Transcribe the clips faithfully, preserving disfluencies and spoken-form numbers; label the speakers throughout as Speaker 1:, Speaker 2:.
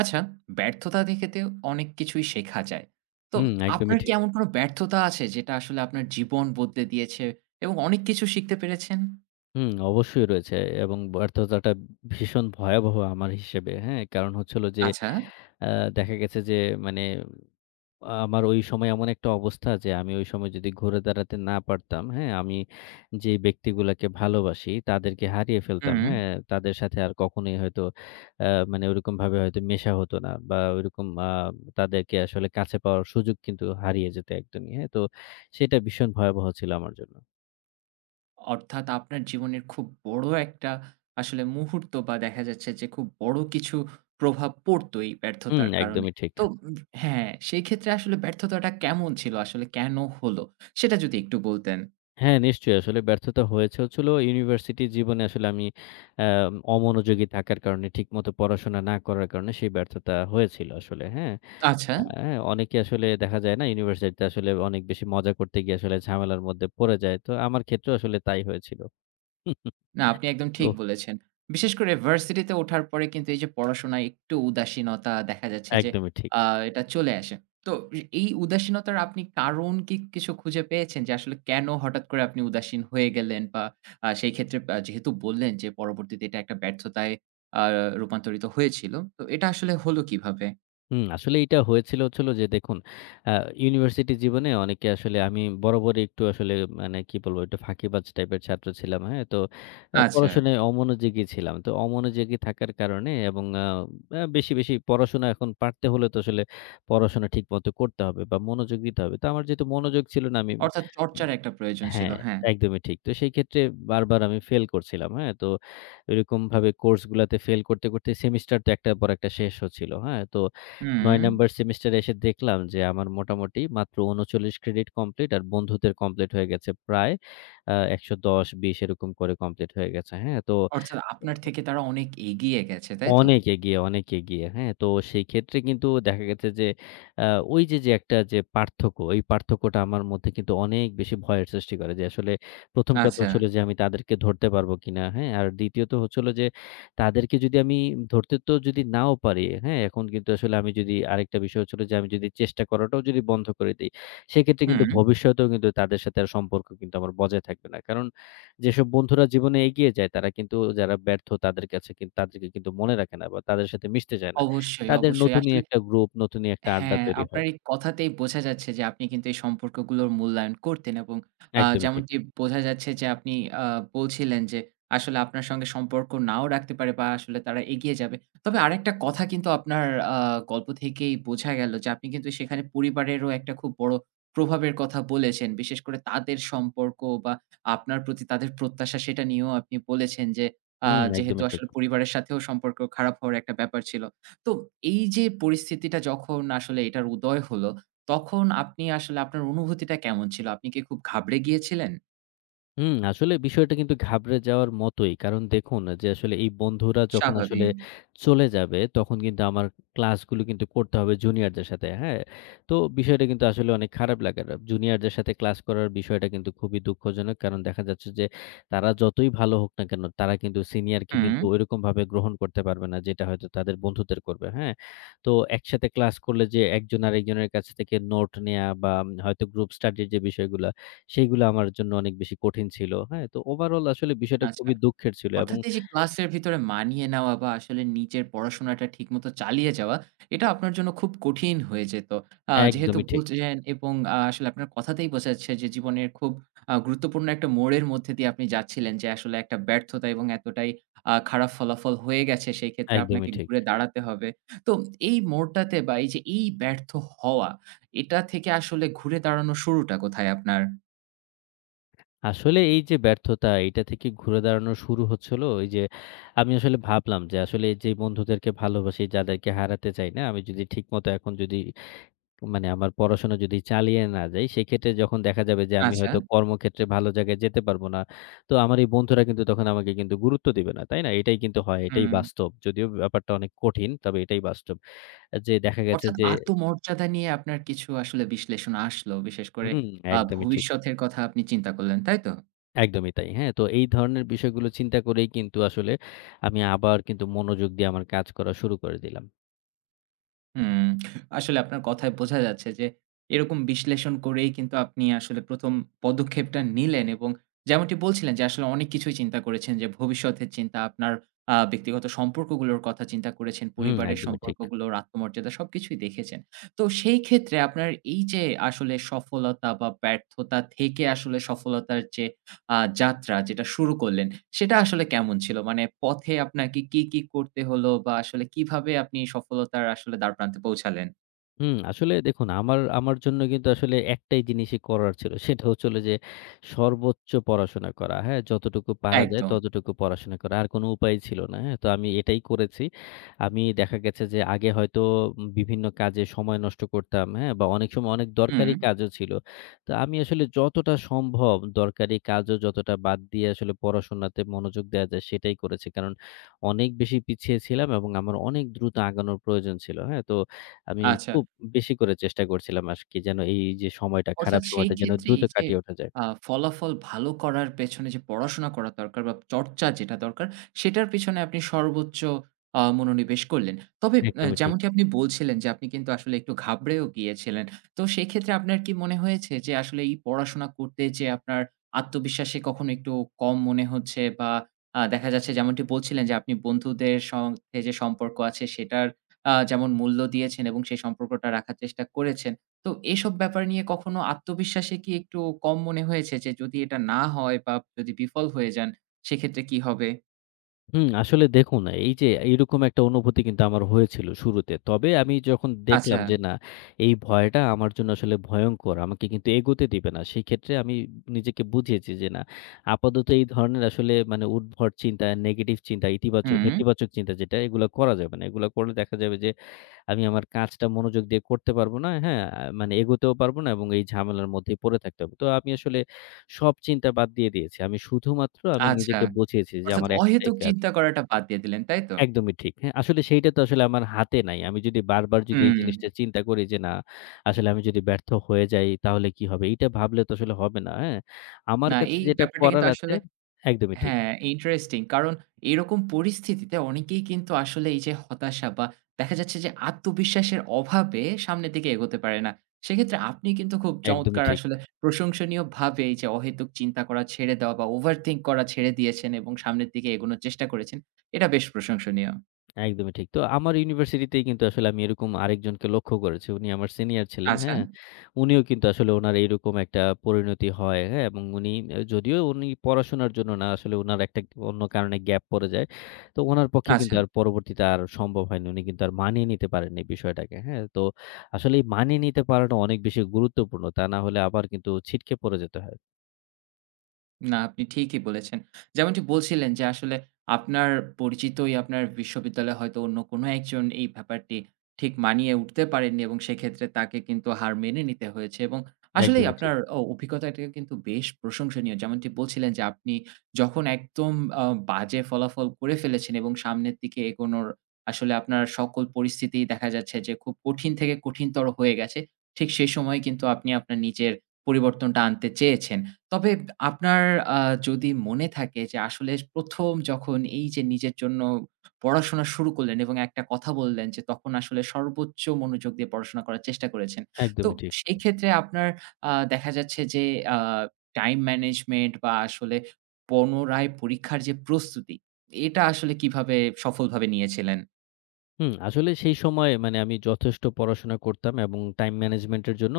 Speaker 1: আচ্ছা, ব্যর্থতা থেকে তো অনেক কিছুই শেখা যায়। তো
Speaker 2: হুম, একদমই
Speaker 1: আপনার কি
Speaker 2: ঠিক।
Speaker 1: এমন কোনো ব্যর্থতা আছে যেটা আসলে আপনার জীবন বদলে দিয়েছে এবং অনেক কিছু শিখতে পেরেছেন?
Speaker 2: হুম, অবশ্যই রয়েছে এবং ব্যর্থতাটা ভীষণ ভয়াবহ আমার হিসেবে, হ্যাঁ? কারণ হচ্ছে হলো যে
Speaker 1: আচ্ছা,
Speaker 2: আ দেখা গেছে যে মানে আমার ওই সময় এমন একটা অবস্থা যে আমি ওই সময় যদি ঘুরে দাঁড়াতে না পারতাম, হ্যাঁ? আমি যে ব্যক্তিগুলাকে ভালোবাসি তাদেরকে হারিয়ে ফেলতাম,
Speaker 1: হুম।
Speaker 2: হ্যাঁ? তাদের সাথে আর কখনোই হয়তো আ মানে ওরকমভাবে হয়তো মেশা হতো না বা ওইরকম আ তাদেরকে আসলে কাছে পাওয়ার সুযোগ কিন্তু হারিয়ে যেত একদমই, হ্যাঁ? তো সেটা ভীষণ ভয়াবহ ছিল আমার জন্য।
Speaker 1: অর্থাৎ আপনার জীবনের খুব বড় একটা আসলে মুহূর্ত বা দেখা যাচ্ছে যে খুব বড় কিছু প্রভাব পড়তো এই
Speaker 2: হুম,
Speaker 1: ব্যর্থতার কারণে।
Speaker 2: একদমই ঠিক।
Speaker 1: তো উম হ্যাঁ, সেই ক্ষেত্রে আসলে ব্যর্থতাটা কেমন ছিল? আসলে কেন হলো? সেটা যদি একটু বলতেন।
Speaker 2: হ্যাঁ, নিশ্চয়ই। আসলে ব্যর্থতা হয়েছে হচ্ছিল ইউনিভার্সিটি জীবনে আসলে আমি আ অমনোযোগী থাকার কারণে, ঠিকমতো পড়াশোনা না করার কারণে সেই ব্যর্থতা হয়েছিল আসলে। হ্যাঁ?
Speaker 1: আচ্ছা।
Speaker 2: আ হ্যাঁ, অনেকে আসলে দেখা যায় না ইউনিভার্সিটিতে আসলে অনেক বেশি মজা করতে গিয়ে আসলে ঝামেলার মধ্যে পড়ে যায়। তো আমার ক্ষেত্রেও আসলে তাই হয়েছিল।
Speaker 1: না, আপনি একদম
Speaker 2: তো
Speaker 1: ঠিক বলেছেন। বিশেষ করে ভার্সিটিতে ওঠার পরে কিন্তু এই যে পড়াশোনায় একটু উদাসীনতা দেখা যাচ্ছে যে
Speaker 2: একদমই ঠিক।
Speaker 1: আ এটা চলে আসে। তো রি এই উদাসীনতার আপনি কারণ কি কিছু খুঁজে পেয়েছেন যে আসলে কেন হঠাৎ করে আপনি উদাসীন হয়ে গেলেন? বা আ সেই ক্ষেত্রে আ যেহেতু বললেন যে পরবর্তীতে এটা একটা ব্যর্থতায় আ রূপান্তরিত হয়েছিল। তো এটা আসলে হলো কিভাবে?
Speaker 2: হুম, আসলে এইটা হয়েছিল হচ্ছিল যে দেখুন আ ইউনিভার্সিটি জীবনে অনেকে আসলে আমি বরাবরই একটু আসলে মানে কি বলবো একটু ফাঁকিবাজ টাইপের ছাত্র ছিলাম। হ্যাঁ? তো আ
Speaker 1: আচ্ছা,
Speaker 2: পড়াশোনায় অমনোযোগী ছিলাম। তো অমনোযোগী থাকার কারণে এবং আ আ বেশি, বেশি পড়াশোনা এখন পারতে হলে তো আসলে পড়াশোনা ঠিকমতো করতে হবে বা মনোযোগ দিতে হবে। তো আমার যেহেতু মনোযোগ ছিল না আমি
Speaker 1: অর্থাৎ
Speaker 2: উম
Speaker 1: চর্চার একটা প্রয়োজন ছিল।
Speaker 2: হ্যাঁ,
Speaker 1: হ্যাঁ।
Speaker 2: একদমই ঠিক। তো সেই ক্ষেত্রে বারবার আমি ফেল করছিলাম। হ্যাঁ? তো এরকমভাবে কোর্সগুলাতে ফেল করতে, করতে সেমিস্টার তো একটার পর একটা শেষ হচ্ছিল। হ্যাঁ? তো
Speaker 1: হুম।
Speaker 2: নয় নাম্বার সেমিস্টারে এসে দেখলাম যে আমার মোটামুটি মাত্র ঊনচল্লিশ ক্রেডিট কমপ্লিট আর বন্ধুদের কমপ্লিট হয়ে গেছে প্রায় আ একশ দশ বিশ এরকম করে কমপ্লিট হয়ে গেছে। হ্যাঁ? তো
Speaker 1: অর্থাৎ আপনার থেকে তারা অনেক এগিয়ে গেছে, তাই তো?
Speaker 2: অনেক এগিয়ে, অনেক এগিয়ে। হ্যাঁ? তো সেই ক্ষেত্রে কিন্তু দেখা গেছে যে আ ওই যে, যে একটা যে পার্থক্য, এই পার্থক্যটা আমার মধ্যে কিন্তু অনেক বেশি ভয়ের সৃষ্টি করে যে আসলে প্রথম কথা
Speaker 1: আচ্ছা।
Speaker 2: হচ্ছে হলো যে আমি তাদেরকে ধরতে পারবো কিনা, হ্যাঁ? আর দ্বিতীয়ত হচ্ছে হলো যে তাদেরকে যদি আমি ধরতে তো যদি নাও পারি, হ্যাঁ? এখন কিন্তু আসলে আমি যদি আরেকটা বিষয় হচ্ছে হলো যে আমি যদি চেষ্টা করাটাও যদি বন্ধ করে দেই, সেক্ষেত্রে
Speaker 1: হুম।
Speaker 2: কিন্তু ভবিষ্যতেও কিন্তু তাদের সাথে আর সম্পর্ক কিন্তু আমার বজায় থাকবে না। কারণ যেসব বন্ধুরা জীবনে এগিয়ে যায় তারা কিন্তু যারা ব্যর্থ তাদের কাছে কিন তাদেরকে কিন্তু মনে রাখে না বা তাদের সাথে মিশতে চায় না।
Speaker 1: অবশ্যই,
Speaker 2: তাদের
Speaker 1: অবশ্যই।
Speaker 2: নতুনই
Speaker 1: আসলে
Speaker 2: একটা গ্রুপ, নতুনই একটা আড্ডা
Speaker 1: হ্যাঁ,
Speaker 2: তৈরি
Speaker 1: আপনার
Speaker 2: হয়।
Speaker 1: এই কথাতেই বোঝা যাচ্ছে যে আপনি কিন্তু এই সম্পর্কগুলোর মূল্যায়ন করতেন এবং আ
Speaker 2: একদমই ঠিক।
Speaker 1: যেমনটি বোঝা যাচ্ছে যে আপনি আ বলছিলেন যে আসলে আপনার সঙ্গে সম্পর্ক নাও রাখতে পারে বা আসলে তারা এগিয়ে যাবে। তবে আরেকটা কথা কিন্তু আপনার আ গল্প থেকেই বোঝা গেল যে আপনি কিন্তু সেখানে পরিবারেরও একটা খুব বড় প্রভাবের কথা বলেছেন। বিশেষ করে তাদের সম্পর্ক বা আপনার প্রতি তাদের প্রত্যাশা সেটা নিয়েও আপনি বলেছেন যে আ
Speaker 2: হুম,
Speaker 1: যেহেতু
Speaker 2: একদমই ঠিক।
Speaker 1: আসলে পরিবারের সাথেও সম্পর্ক খারাপ হওয়ার একটা ব্যাপার ছিল। তো এই যে পরিস্থিতিটা যখন আসলে এটার উদয় হলো, তখন আপনি আসলে আপনার অনুভূতিটা কেমন ছিল? আপনি কি খুব ঘাবড়ে গিয়েছিলেন?
Speaker 2: হুম, আসলে বিষয়টা কিন্তু ঘাবড়ে যাওয়ার মতোই। কারণ দেখুন যে আসলে এই বন্ধুরা যখন আসলে
Speaker 1: স্বাভাবিক।
Speaker 2: চলে যাবে, তখন কিন্তু আমার ক্লাসগুলো কিন্তু করতে হবে জুনিয়রদের সাথে, হ্যাঁ? তো বিষয়টা কিন্তু আসলে অনেক খারাপ লাগার। জুনিয়রদের সাথে ক্লাস করার বিষয়টা কিন্তু খুবই দুঃখজনক। কারণ দেখা যাচ্ছে যে তারা যতই ভালো হোক না কেন, তারা কিন্তু সিনিয়রকে
Speaker 1: হুম,
Speaker 2: কিন্তু ঐরকমভাবে গ্রহণ করতে পারবে না, যেটা হয়তো তাদের বন্ধুদের করবে, হ্যাঁ? তো একসাথে ক্লাস করলে যে একজন আরেকজনের কাছ থেকে নোট নেয়া বা হয়তো গ্রুপ স্টাডির যে বিষয়গুলা সেইগুলা আমার জন্য অনেক বেশি কঠিন ছিল। হ্যাঁ? তো ওভারঅল আসলে বিষয়টা
Speaker 1: আচ্ছা।
Speaker 2: খুবই দুঃখের ছিল এবং
Speaker 1: অর্থাৎ এই যে ক্লাসের ভিতরে মানিয়ে নেওয়া বা আসলে নিজের পড়াশোনাটা ঠিকমতো চালিয়ে যাওয়া, এটা আপনার জন্য খুব কঠিন হয়ে যেত। আ যেহেতু
Speaker 2: একদমই ঠিক,
Speaker 1: বলছিলেন এবং আ আসলে আপনার কথাতেই বোঝা যাচ্ছে যে জীবনের খুব আ গুরুত্বপূর্ণ একটা মোড়ের মধ্যে দিয়ে আপনি যাচ্ছিলেন যে আসলে একটা ব্যর্থতা এবং এতটাই আ খারাপ ফলাফল হয়ে গেছে সেই ক্ষেত্রে আপনাকে
Speaker 2: একদমই ঠিক।
Speaker 1: ঘুরে দাঁড়াতে হবে। তো এই মোড়টাতে বা এই যে এই ব্যর্থ হওয়া, এটা থেকে আসলে ঘুরে দাঁড়ানোর শুরুটা কোথায় আপনার?
Speaker 2: আসলে এই যে ব্যর্থতা এইটা থেকে ঘুরে দাঁড়ানো শুরু হচ্ছে হলো এই যে আমি আসলে ভাবলাম যে আসলে যে বন্ধুদেরকে ভালোবাসি, যাদেরকে হারাতে চাই না, আমি যদি ঠিকমতো এখন যদি মানে আমার পড়াশোনা যদি চালিয়ে না যাই, সেক্ষেত্রে যখন দেখা যাবে যে আমি
Speaker 1: আচ্ছা,
Speaker 2: হয়তো কর্মক্ষেত্রে ভালো জায়গায় যেতে পারবো না। তো আমার এই বন্ধুরা কিন্তু তখন আমাকে কিন্তু গুরুত্ব দিবে না। তাই না? এটাই কিন্তু হয়, এটাই
Speaker 1: হুম।
Speaker 2: বাস্তব। যদিও ব্যাপারটা অনেক কঠিন, তবে এটাই বাস্তব। যে দেখা গেছে
Speaker 1: অর্থাৎ
Speaker 2: যে
Speaker 1: আত্মমর্যাদা নিয়ে আপনার কিছু আসলে বিশ্লেষণ আসলো। বিশেষ করে
Speaker 2: হুম,
Speaker 1: আ
Speaker 2: একদমই ঠিক।
Speaker 1: ভবিষ্যতের কথা আপনি চিন্তা করলেন, তাই তো?
Speaker 2: একদমই তাই। হ্যাঁ? তো এই ধরনের বিষয়গুলো চিন্তা করেই কিন্তু আসলে আমি আবার কিন্তু মনোযোগ দিয়ে আমার কাজ করা শুরু করে দিলাম।
Speaker 1: হুম, আসলে আপনার কথায় বোঝা যাচ্ছে যে এরকম বিশ্লেষণ করেই কিন্তু আপনি আসলে প্রথম পদক্ষেপটা নিলেন এবং যেমনটি বলছিলেন যে আসলে অনেক কিছুই চিন্তা করেছেন যে ভবিষ্যতের চিন্তা, আপনার আ ব্যক্তিগত সম্পর্কগুলোর কথা চিন্তা করেছেন,
Speaker 2: হুম,
Speaker 1: পরিবারের
Speaker 2: একদমই ঠিক।
Speaker 1: সম্পর্কগুলোর আত্মমর্যাদা সবকিছুই দেখেছেন। তো সেই ক্ষেত্রে আপনার এই যে আসলে সফলতা বা ব্যর্থতা থেকে আসলে সফলতার যে আ যাত্রা যেটা শুরু করলেন, সেটা আসলে কেমন ছিল? মানে পথে আপনাকে কি, কি করতে হলো বা আসলে কিভাবে আপনি সফলতার আসলে দ্বারপ্রান্তে পৌঁছালেন?
Speaker 2: হুম, আসলে দেখুন আমার আমার জন্য কিন্তু আসলে একটাই জিনিসই করার ছিল। সেটা হচ্ছিল যে সর্বোচ্চ পড়াশোনা করা। হ্যাঁ? যতটুকু পারা যায়
Speaker 1: একদম।
Speaker 2: ততটুকু পড়াশোনা করা। আর কোনো উপায় ছিল না। হ্যাঁ? তো আমি এটাই করেছি। আমি দেখা গেছে যে আগে হয়তো উম বিভিন্ন কাজে সময় নষ্ট করতাম। হ্যাঁ? বা অনেক সময় অনেক
Speaker 1: হুম,
Speaker 2: দরকারি কাজও ছিল। তো আমি আসলে যতটা সম্ভব দরকারি কাজও যতটা বাদ দিয়ে আসলে পড়াশোনাতে মনোযোগ দেয়া যায় সেটাই করেছি। কারণ অনেক বেশি পিছিয়ে ছিলাম এবং আমার অনেক দ্রুত আগানোর প্রয়োজন ছিল। হ্যাঁ? তো আমি
Speaker 1: আচ্ছা।
Speaker 2: খুব বেশি করে চেষ্টা করছিলাম আরকি যেন এই যে সময়টা,
Speaker 1: অর্থাৎ
Speaker 2: খারাপ
Speaker 1: সেই
Speaker 2: সময়টা যেন
Speaker 1: ক্ষেত্রে
Speaker 2: দ্রুত
Speaker 1: এই যে
Speaker 2: কাটিয়ে ওঠা যায়।
Speaker 1: আ ফলাফল ভালো করার পেছনে যে পড়াশোনা করা দরকার বা চর্চা যেটা দরকার, সেটার পেছনে আপনি সর্বোচ্চ আ মনোনিবেশ করলেন। তবে অ্যা
Speaker 2: একদমই ঠিক।
Speaker 1: যেমনটি আপনি বলছিলেন যে আপনি কিন্তু আসলে একটু ঘাবড়েও গিয়েছিলেন। তো সেক্ষেত্রে আপনার কি মনে হয়েছে যে আসলে এই পড়াশোনা করতে যেয়ে আপনার আত্মবিশ্বাসে কখনো একটু কম মনে হচ্ছে বা আ দেখা যাচ্ছে যেমনটি বলছিলেন যে আপনি বন্ধুদের সঙ্গে যে সম্পর্ক আছে সেটার আ যেমন মূল্য দিয়েছেন এবং সেই সম্পর্কটা রাখার চেষ্টা করেছেন। তো এসব ব্যাপার নিয়ে কখনো আত্মবিশ্বাসে কি একটু কম মনে হয়েছে যে যদি এটা না হয় বা যদি বিফল হয়ে যান সেক্ষেত্রে কি হবে?
Speaker 2: হুম, আসলে দেখুন এই যে এইরকম একটা অনুভূতি কিন্তু আমার হয়েছিল শুরুতে। তবে আমি যখন
Speaker 1: আচ্ছা,
Speaker 2: দেখলাম যে না, এই ভয়টা আমার জন্য আসলে ভয়ংকর। আমাকে কিন্তু এগোতে দিবে না। সেক্ষেত্রে আমি নিজেকে বুঝিয়েছি যে না, আপাতত এই ধরনের আসলে মানে উদ্ভট চিন্তা, নেগেটিভ চিন্তা, ইতিবাচক
Speaker 1: হুম,
Speaker 2: নেতিবাচক চিন্তা যেটা এগুলা করা যাবে না। এগুলা করলে দেখা যাবে যে আমি আমার কাজটা মনোযোগ দিয়ে করতে পারব না। হ্যাঁ, আহ, মানে এগোতেও পারব না এবং এই ঝামেলার মধ্যেই পড়ে থাকতে হবে। তো আমি আসলে সব চিন্তা বাদ দিয়ে দিয়েছি। আমি শুধুমাত্র আমি
Speaker 1: আচ্ছা।
Speaker 2: নিজেকে বুঝিয়েছি যে
Speaker 1: অর্থাৎ
Speaker 2: আমার একটাই
Speaker 1: অহেতুক
Speaker 2: কাজ
Speaker 1: চিন্তা করাটা বাদ দিয়ে দিলেন, তাই তো?
Speaker 2: একদমই ঠিক। হ্যাঁ, আসলে সেইটা তো আসলে আমার হাতে নাই। আমি যদি বারবার যদি এই
Speaker 1: হুম।
Speaker 2: জিনিসটা চিন্তা করি যে, না আসলে আমি যদি ব্যর্থ হয়ে যাই তাহলে কি হবে? এইটা ভাবলে তো আসলে হবে না। হ্যাঁ? আমার
Speaker 1: না
Speaker 2: কাছে
Speaker 1: এই
Speaker 2: যেটা
Speaker 1: ব্যাপারটা
Speaker 2: করার
Speaker 1: কিন্তু
Speaker 2: আছে
Speaker 1: আসলে
Speaker 2: একদমই ঠিক,
Speaker 1: হ্যাঁ, ইন্টারেস্টিং। কারণ এরকম পরিস্থিতিতে অনেকেই কিন্তু আসলে এই যে হতাশা বা দেখা যাচ্ছে যে আত্মবিশ্বাসের অভাবে সামনের দিকে এগোতে পারে না। সেক্ষেত্রে আপনি কিন্তু খুব
Speaker 2: একদমই
Speaker 1: চমৎকার
Speaker 2: ঠিক।
Speaker 1: আসলে প্রশংসনীয়ভাবে এই যে অহেতুক চিন্তা করা ছেড়ে দেওয়া বা ওভারথিংক করা ছেড়ে দিয়েছেন এবং সামনের দিকে এগোনোর চেষ্টা করেছেন। এটা বেশ প্রশংসনীয়।
Speaker 2: একদমই ঠিক। তো আমার ইউনিভার্সিটিতেই কিন্তু আসলে আমি এরকম আরেকজনকে লক্ষ্য করেছি। উনি আমার সিনিয়র ছিলেন,
Speaker 1: আচ্ছা,
Speaker 2: হ্যাঁ? উনিও কিন্তু আসলে উনার এইরকম একটা পরিণতি হয়, হ্যাঁ? এবং উনি আ যদিও উনি পড়াশোনার জন্য না আসলে উনার একটা অন্য কারণে গ্যাপ পড়ে যায়। তো উনার পক্ষে
Speaker 1: আচ্ছা।
Speaker 2: কিন্তু আর পরবর্তীতে আর সম্ভব হয়নি। উনি কিন্তু আর মানিয়ে নিতে পারেননি বিষয়টাকে, হ্যাঁ? তো আসলে এই মানিয়ে নিতে পারাটা অনেক বেশি গুরুত্বপূর্ণ। তা না হলে আবার কিন্তু ছিটকে পড়ে যেতে হয়।
Speaker 1: না, আপনি ঠিকই বলেছেন। যেমনটি বলছিলেন যে আসলে আপনার পরিচিতই আপনার বিশ্ববিদ্যালয়ে হয়তো অন্য কোনো একজন এই ব্যাপারটি ঠিক মানিয়ে উঠতে পারেননি এবং সেক্ষেত্রে তাকে কিন্তু হার মেনে নিতে হয়েছে এবং আসলেই
Speaker 2: একদমই ঠিক,
Speaker 1: আপনার অ অভিজ্ঞতাটা কিন্তু বেশ প্রশংসনীয়। যেমনটি বলছিলেন যে আপনি যখন একদম আ বাজে ফলাফল করে ফেলেছেন এবং সামনের দিকে এগোনোর আসলে আপনার সকল পরিস্থিতিই দেখা যাচ্ছে যে খুব কঠিন থেকে কঠিনতর হয়ে গেছে। ঠিক সেই সময় কিন্তু আপনি আপনার নিজের পরিবর্তনটা আনতে চেয়েছেন। তবে আপনার আ যদি মনে থাকে যে আসলে প্রথম যখন এই যে নিজের জন্য পড়াশোনা শুরু করলেন এবং একটা কথা বললেন যে তখন আসলে সর্বোচ্চ মনোযোগ দিয়ে পড়াশোনা করার চেষ্টা করেছেন। তো
Speaker 2: একদমই ঠিক।
Speaker 1: সেই ক্ষেত্রে আপনার আ দেখা যাচ্ছে যে আ টাইম ম্যানেজমেন্ট বা আসলে পুনরায় পরীক্ষার যে প্রস্তুতি, এটা আসলে কিভাবে সফলভাবে নিয়েছিলেন?
Speaker 2: হুম, আসলে সেই সময় মানে আমি যথেষ্ট পড়াশোনা করতাম এবং টাইম ম্যানেজমেন্টের জন্য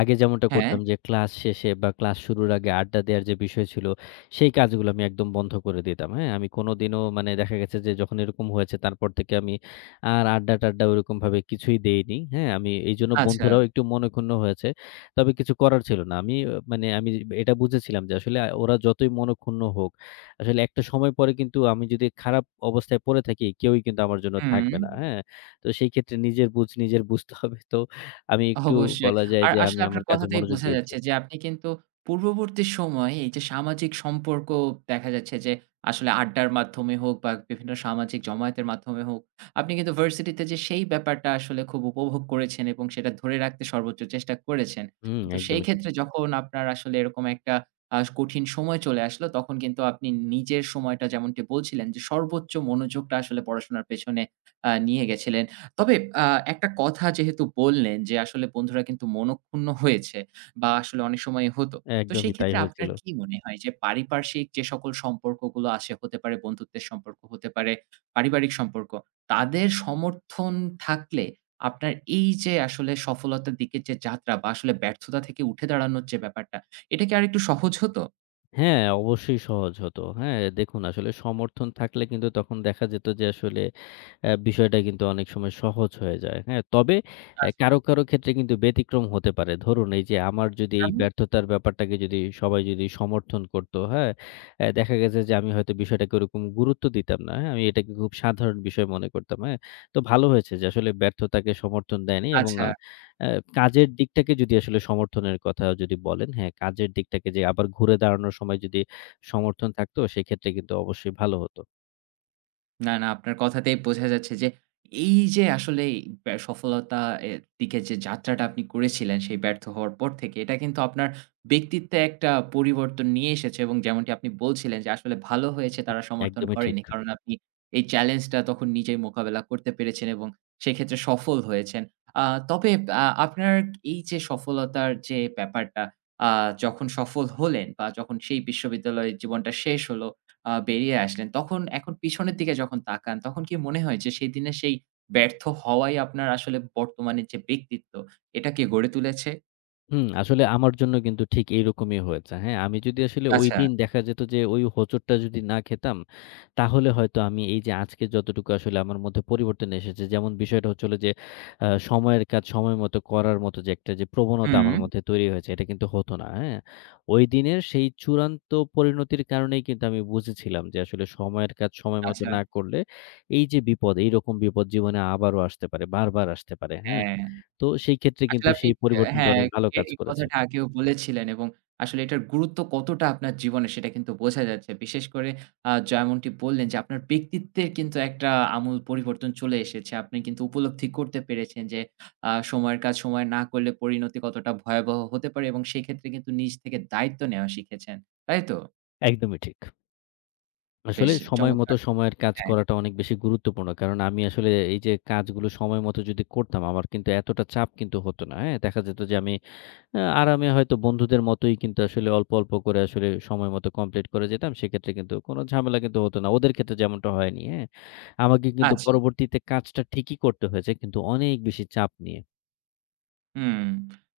Speaker 2: আগে যেমনটা
Speaker 1: হ্যাঁ,
Speaker 2: করতাম যে ক্লাস শেষে বা ক্লাস শুরুর আগে আড্ডা দেওয়ার যে বিষয় ছিল, সেই কাজগুলো আমি একদম বন্ধ করে দিতাম। হ্যাঁ? আমি কোনোদিনও মানে দেখা গেছে যে যখন এরকম হয়েছে তারপর থেকে আমি আর আড্ডা-টাড্ডা ওরকমভাবে কিছুই দেইনি। হ্যাঁ? আমি এইজন্য
Speaker 1: আচ্ছা।
Speaker 2: বন্ধুরাও একটু মনঃক্ষুণ্ণ হয়েছে। তবে কিছু করার ছিল না। আমি আহ, মানে আমি এটা বুঝেছিলাম যে আসলে আ ওরা যতই মনঃক্ষুণ্ণ হোক আসলে একটা সময় পরে কিন্তু আমি যদি খারাপ অবস্থায় পড়ে থাকি, কেউই কিন্তু আমার জন্য
Speaker 1: হুম।
Speaker 2: থাকবে না। হ্যাঁ? তো সেই ক্ষেত্রে নিজের বুঝ নিজের বুঝতে হবে। তো আমি একটু
Speaker 1: অবশ্যই।
Speaker 2: বলা যায়
Speaker 1: আর
Speaker 2: যে আমি
Speaker 1: আসলে আপনার
Speaker 2: আমার কাজে
Speaker 1: কথাতেই
Speaker 2: মনোযোগ
Speaker 1: বোঝা
Speaker 2: দিয়েছি।
Speaker 1: যাচ্ছে যে আপনি কিন্তু পূর্ববর্তী সময়ে এই যে সামাজিক সম্পর্ক দেখা যাচ্ছে যে আসলে আড্ডার মাধ্যমে হোক বা বিভিন্ন সামাজিক জমায়েতের মাধ্যমে হোক, আপনি কিন্তু ভার্সিটিতে যে সেই ব্যাপারটা আসলে খুব উপভোগ করেছেন এবং সেটা ধরে রাখতে সর্বোচ্চ চেষ্টা করেছেন।
Speaker 2: হুম,
Speaker 1: কিন্তু সেই
Speaker 2: একদমই ঠিক।
Speaker 1: ক্ষেত্রে যখন আপনার আসলে এরকম একটা আ কঠিন সময় চলে আসলো তখন কিন্তু আপনি নিজের সময়টা যেমনটি বলছিলেন যে সর্বোচ্চ মনোযোগটা আসলে পড়াশোনার পেছনে আ নিয়ে গেছিলেন। তবে আ একটা কথা যেহেতু বললেন যে, আসলে বন্ধুরা কিন্তু মনঃক্ষুণ্ণ হয়েছে বা আসলে অনেক সময় হতো। তো সেই
Speaker 2: একদমই তাই
Speaker 1: ক্ষেত্রে আপনার
Speaker 2: হয়েছিল।
Speaker 1: কি মনে হয় যে, পারিপার্শ্বিক যে সকল সম্পর্কগুলো আছে, হতে পারে বন্ধুত্বের সম্পর্ক, হতে পারে পারিবারিক সম্পর্ক, তাদের সমর্থন থাকলে আপনার এই যে আসলে সফলতার দিকে যে যাত্রা বা আসলে ব্যর্থতা থেকে উঠে দাঁড়ানোর যে ব্যাপারটা, এটা কি আরেকটু সহজ হতো?
Speaker 2: হ্যাঁ, অবশ্যই সহজ হতো। হ্যাঁ, দেখুন আসলে সমর্থন থাকলে কিন্তু তখন দেখা যেত যে আসলে অ্যা বিষয়টা কিন্তু অনেক সময় সহজ হয়ে যায়। হ্যাঁ? তবে অ্যা
Speaker 1: আচ্ছা,
Speaker 2: কারো, কারো ক্ষেত্রে কিন্তু ব্যতিক্রম হতে পারে। ধরুন এই যে আমার যদি এই
Speaker 1: যেমন?
Speaker 2: ব্যর্থতার ব্যাপারটাকে যদি সবাই যদি সমর্থন করত, হ্যাঁ? অ্যা দেখা গেছে যে আমি হয়তো বিষয়টাকে ওরকম গুরুত্ব দিতাম না। হ্যাঁ? আমি এটাকে খুব সাধারণ বিষয় মনে করতাম। হ্যাঁ? তো ভালো হয়েছে যে আসলে ব্যর্থতাকে সমর্থন দেয়নি এবং
Speaker 1: আচ্ছা।
Speaker 2: আ অ্যা কাজের দিকটাকে যদি আসলে সমর্থনের কথা যদি বলেন, হ্যাঁ, কাজের দিকটাকে যে আবার ঘুরে দাঁড়ানোর সময় যদি সমর্থন থাকতো, সেক্ষেত্রে কিন্তু অবশ্যই ভালো হতো।
Speaker 1: না, না আপনার কথাতেই বোঝা যাচ্ছে যে এই যে আসলে ব্যা সফলতা এর দিকে যে যাত্রাটা আপনি করেছিলেন সেই ব্যর্থ হওয়ার পর থেকে এটা কিন্তু আপনার ব্যক্তিত্বে একটা পরিবর্তন নিয়ে এসেছে এবং যেমনটি আপনি বলছিলেন যে আসলে ভালো হয়েছে
Speaker 2: হুম।
Speaker 1: তারা সমর্থন
Speaker 2: একদমই ঠিক।
Speaker 1: করেনি। কারণ আপনি এই চ্যালেঞ্জটা তখন নিজেই মোকাবেলা করতে পেরেছেন এবং সেক্ষেত্রে সফল হয়েছেন। আ তবে আ আপনার এই যে সফলতার যে ব্যাপারটা আ যখন সফল হলেন বা যখন সেই বিশ্ববিদ্যালয়ের জীবনটা শেষ হলো আ বেরিয়ে আসলেন। তখন এখন পিছনের দিকে যখন তাকান, তখন কি মনে হয় যে সেই দিনের সেই ব্যর্থ হওয়াই আপনার আসলে বর্তমানের যে ব্যক্তিত্ব, এটাকে গড়ে তুলেছে?
Speaker 2: হুম, আসলে আমার জন্য কিন্তু ঠিক এইরকমই হয়েছে। হ্যাঁ? আমি যদি আসলে
Speaker 1: আচ্ছা।
Speaker 2: ঐদিন দেখা যেত যে ওই হোঁচটটা যদি না খেতাম, তাহলে হয়তো আমি এই যে আজকে যতটুকু আসলে আমার মধ্যে পরিবর্তন এসেছে, যেমন বিষয়টা হচ্ছিল যে আ সময়ের কাজ সময় মতো করার মতো যে একটা যে প্রবণতা
Speaker 1: হুম।
Speaker 2: আমার মধ্যে তৈরি হয়েছে, এটা কিন্তু হতো না। হ্যাঁ? ঐদিনের সেই চূড়ান্ত পরিণতির কারণেই কিন্তু আমি বুঝেছিলাম যে আসলে সময়ের কাজ সময় মতো
Speaker 1: আচ্ছা।
Speaker 2: না করলে এই যে বিপদ, এইরকম বিপদ জীবনে আবারও আসতে পারে, বারবার আসতে পারে। হ্যাঁ?
Speaker 1: হ্যাঁ।
Speaker 2: তো সেই ক্ষেত্রে
Speaker 1: আসলে
Speaker 2: কিন্তু
Speaker 1: আপনি
Speaker 2: সেই
Speaker 1: অ্যা
Speaker 2: পরিবর্তনটা
Speaker 1: হ্যাঁ,
Speaker 2: অনেক ভালো
Speaker 1: এ
Speaker 2: কাজ
Speaker 1: এই
Speaker 2: করেছে।
Speaker 1: কথাটা আগেও বলেছিলেন এবং আসলে এটার গুরুত্ব কতটা আপনার জীবনে সেটা কিন্তু বোঝা যাচ্ছে। বিশেষ করে আ যেমনটি বললেন যে আপনার ব্যক্তিত্বের কিন্তু একটা আমূল পরিবর্তন চলে এসেছে। আপনি কিন্তু উপলব্ধি করতে পেরেছেন যে আ সময়ের কাজ সময় না করলে পরিণতি কতটা ভয়াবহ হতে পারে এবং সেক্ষেত্রে কিন্তু নিজ থেকে দায়িত্ব নেওয়া শিখেছেন। তাই তো?
Speaker 2: একদমই ঠিক। আসলে
Speaker 1: বেশ
Speaker 2: সময় মতো
Speaker 1: চমৎকার!
Speaker 2: সময়ের কাজ
Speaker 1: হ্যাঁ,
Speaker 2: করাটা অনেক বেশি গুরুত্বপূর্ণ। কারণ আমি আসলে এই যে কাজগুলো সময় মতো যদি করতাম আমার কিন্তু এতটা চাপ কিন্তু হতো না। হ্যাঁ? দেখা যেত যে আমি আ আরামে হয়তো বন্ধুদের মতোই কিন্তু আসলে অল্প, অল্প করে আসলে সময় মতো কমপ্লিট করে যেতাম। সেক্ষেত্রে কিন্তু কোনো ঝামেলা কিন্তু হতো না। ওদের ক্ষেত্রে যেমনটা হয়নি। হ্যাঁ? আমাকে কিন্তু
Speaker 1: আচ্ছা।
Speaker 2: পরবর্তীতে কাজটা ঠিকই করতে হয়েছে কিন্তু অনেক বেশি চাপ নিয়ে।
Speaker 1: হুম।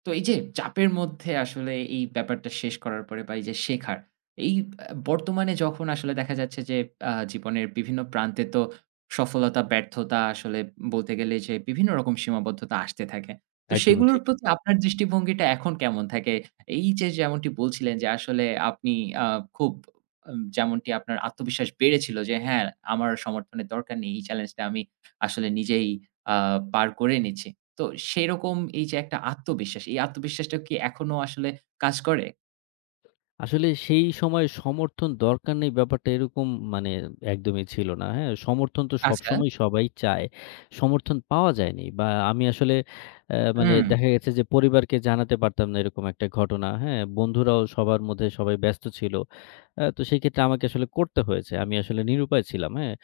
Speaker 1: তো এই যে চাপের মধ্যে আসলে এই ব্যাপারটা শেষ করার পরে বা এই যে শেখার, এই আ বর্তমানে যখন আসলে দেখা যাচ্ছে যে আ জীবনের বিভিন্ন প্রান্তে তো সফলতা, ব্যর্থতা আসলে বলতে গেলে যে বিভিন্ন রকম সীমাবদ্ধতা আসতে থাকে। তো
Speaker 2: একদমই
Speaker 1: সেগুলোর
Speaker 2: ঠিক।
Speaker 1: প্রতি আপনার দৃষ্টিভঙ্গিটা এখন কেমন থাকে? এই যে যেমনটি বলছিলেন যে আসলে আপনি আ খুব আম যেমনটি আপনার আত্মবিশ্বাস বেড়েছিল যে হ্যাঁ, আমার সমর্থনের দরকার নেই। এই চ্যালেঞ্জটা আমি আসলে নিজেই আ পার করে নিচ্ছি। তো সেইরকম এই যে একটা আত্মবিশ্বাস, এই আত্মবিশ্বাসটা কি এখনো আসলে কাজ করে?
Speaker 2: আসলে সেই সময়ে সমর্থন দরকার নেই ব্যাপারটা এরকম মানে একদমই ছিল না। হ্যাঁ? সমর্থন তো
Speaker 1: আচ্ছা।
Speaker 2: সবসময় সবাই চায়। সমর্থন পাওয়া যায়নি বা আমি আসলে অ্যা মানে
Speaker 1: হুম,
Speaker 2: দেখা গেছে যে পরিবারকে জানাতে পারতাম না এরকম একটা ঘটনা। হ্যাঁ? বন্ধুরাও সবার মধ্যে সবাই ব্যস্ত ছিল। অ্যা তো সেই ক্ষেত্রে আমাকে আসলে করতে হয়েছে। আমি আসলে নিরুপায় ছিলাম। হ্যাঁ?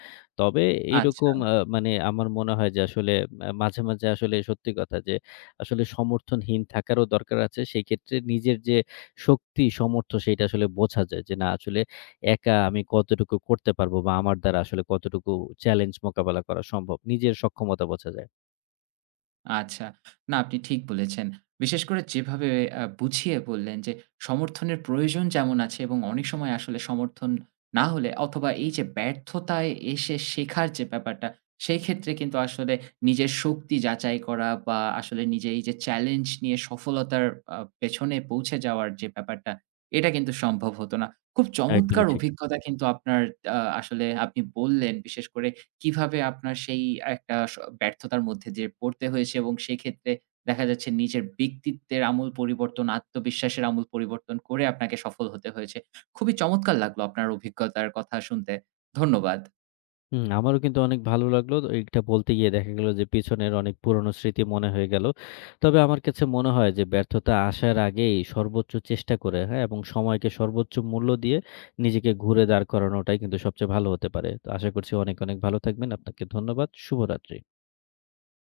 Speaker 2: তবে
Speaker 1: আচ্ছা।
Speaker 2: এইরকম আ মানে আমার মনে হয় যে আসলে আ মাঝে, মাঝে আসলে সত্যি কথা যে আসলে সমর্থনহীন থাকারও দরকার আছে। সেই ক্ষেত্রে নিজের যে শক্তি, সমর্থ সেটা আসলে বোঝা যায় যে না আসলে একা আমি কতটুকু করতে পারবো বা আমার দ্বারা আসলে কতটুকু চ্যালেঞ্জ মোকাবেলা করা সম্ভব। নিজের সক্ষমতা বোঝা যায়।
Speaker 1: আচ্ছা। না, আপনি ঠিক বলেছেন। বিশেষ করে যেভাবে আ বুঝিয়ে বললেন যে, সমর্থনের প্রয়োজন যেমন আছে এবং অনেক সময় আসলে সমর্থন না হলে অথবা এই যে ব্যর্থতায় এসে শেখার যে ব্যাপারটা, সেক্ষেত্রে কিন্তু আসলে নিজের শক্তি যাচাই করা বা আসলে নিজে এই যে চ্যালেঞ্জ নিয়ে সফলতার আ পেছনে পৌঁছে যাওয়ার যে ব্যাপারটা, এটা কিন্তু সম্ভব হতো না। খুব চমৎকার
Speaker 2: একদমই ঠিক।
Speaker 1: অভিজ্ঞতা কিন্তু আপনার আ আসলে আপনি বললেন। বিশেষ করে কিভাবে আপনার সেই একটা স ব্যর্থতার মধ্যে দিয়ে পড়তে হয়েছে এবং সেক্ষেত্রে দেখা যাচ্ছে নিজের ব্যক্তিত্বের আমূল পরিবর্তন, আত্মবিশ্বাসের আমূল পরিবর্তন করে আপনাকে সফল হতে হয়েছে। খুবই চমৎকার লাগলো আপনার অভিজ্ঞতার কথা শুনতে। ধন্যবাদ।
Speaker 2: হুম, আমারও কিন্তু অনেক ভালো লাগলো। তো এটা বলতে গিয়ে দেখা গেল যে পিছনের অনেক পুরনো স্মৃতি মনে হয়ে গেল। তবে আমার কাছে মনে হয় যে ব্যর্থতা আসার আগেই সর্বোচ্চ চেষ্টা করে, হ্যাঁ? এবং সময়কে সর্বোচ্চ মূল্য দিয়ে নিজেকে ঘুরে দাঁড় করানোটাই কিন্তু সবচেয়ে ভালো হতে পারে। তো আশা করছি অনেক, অনেক ভালো থাকবেন। আপনাকে ধন্যবাদ। শুভরাত্রি।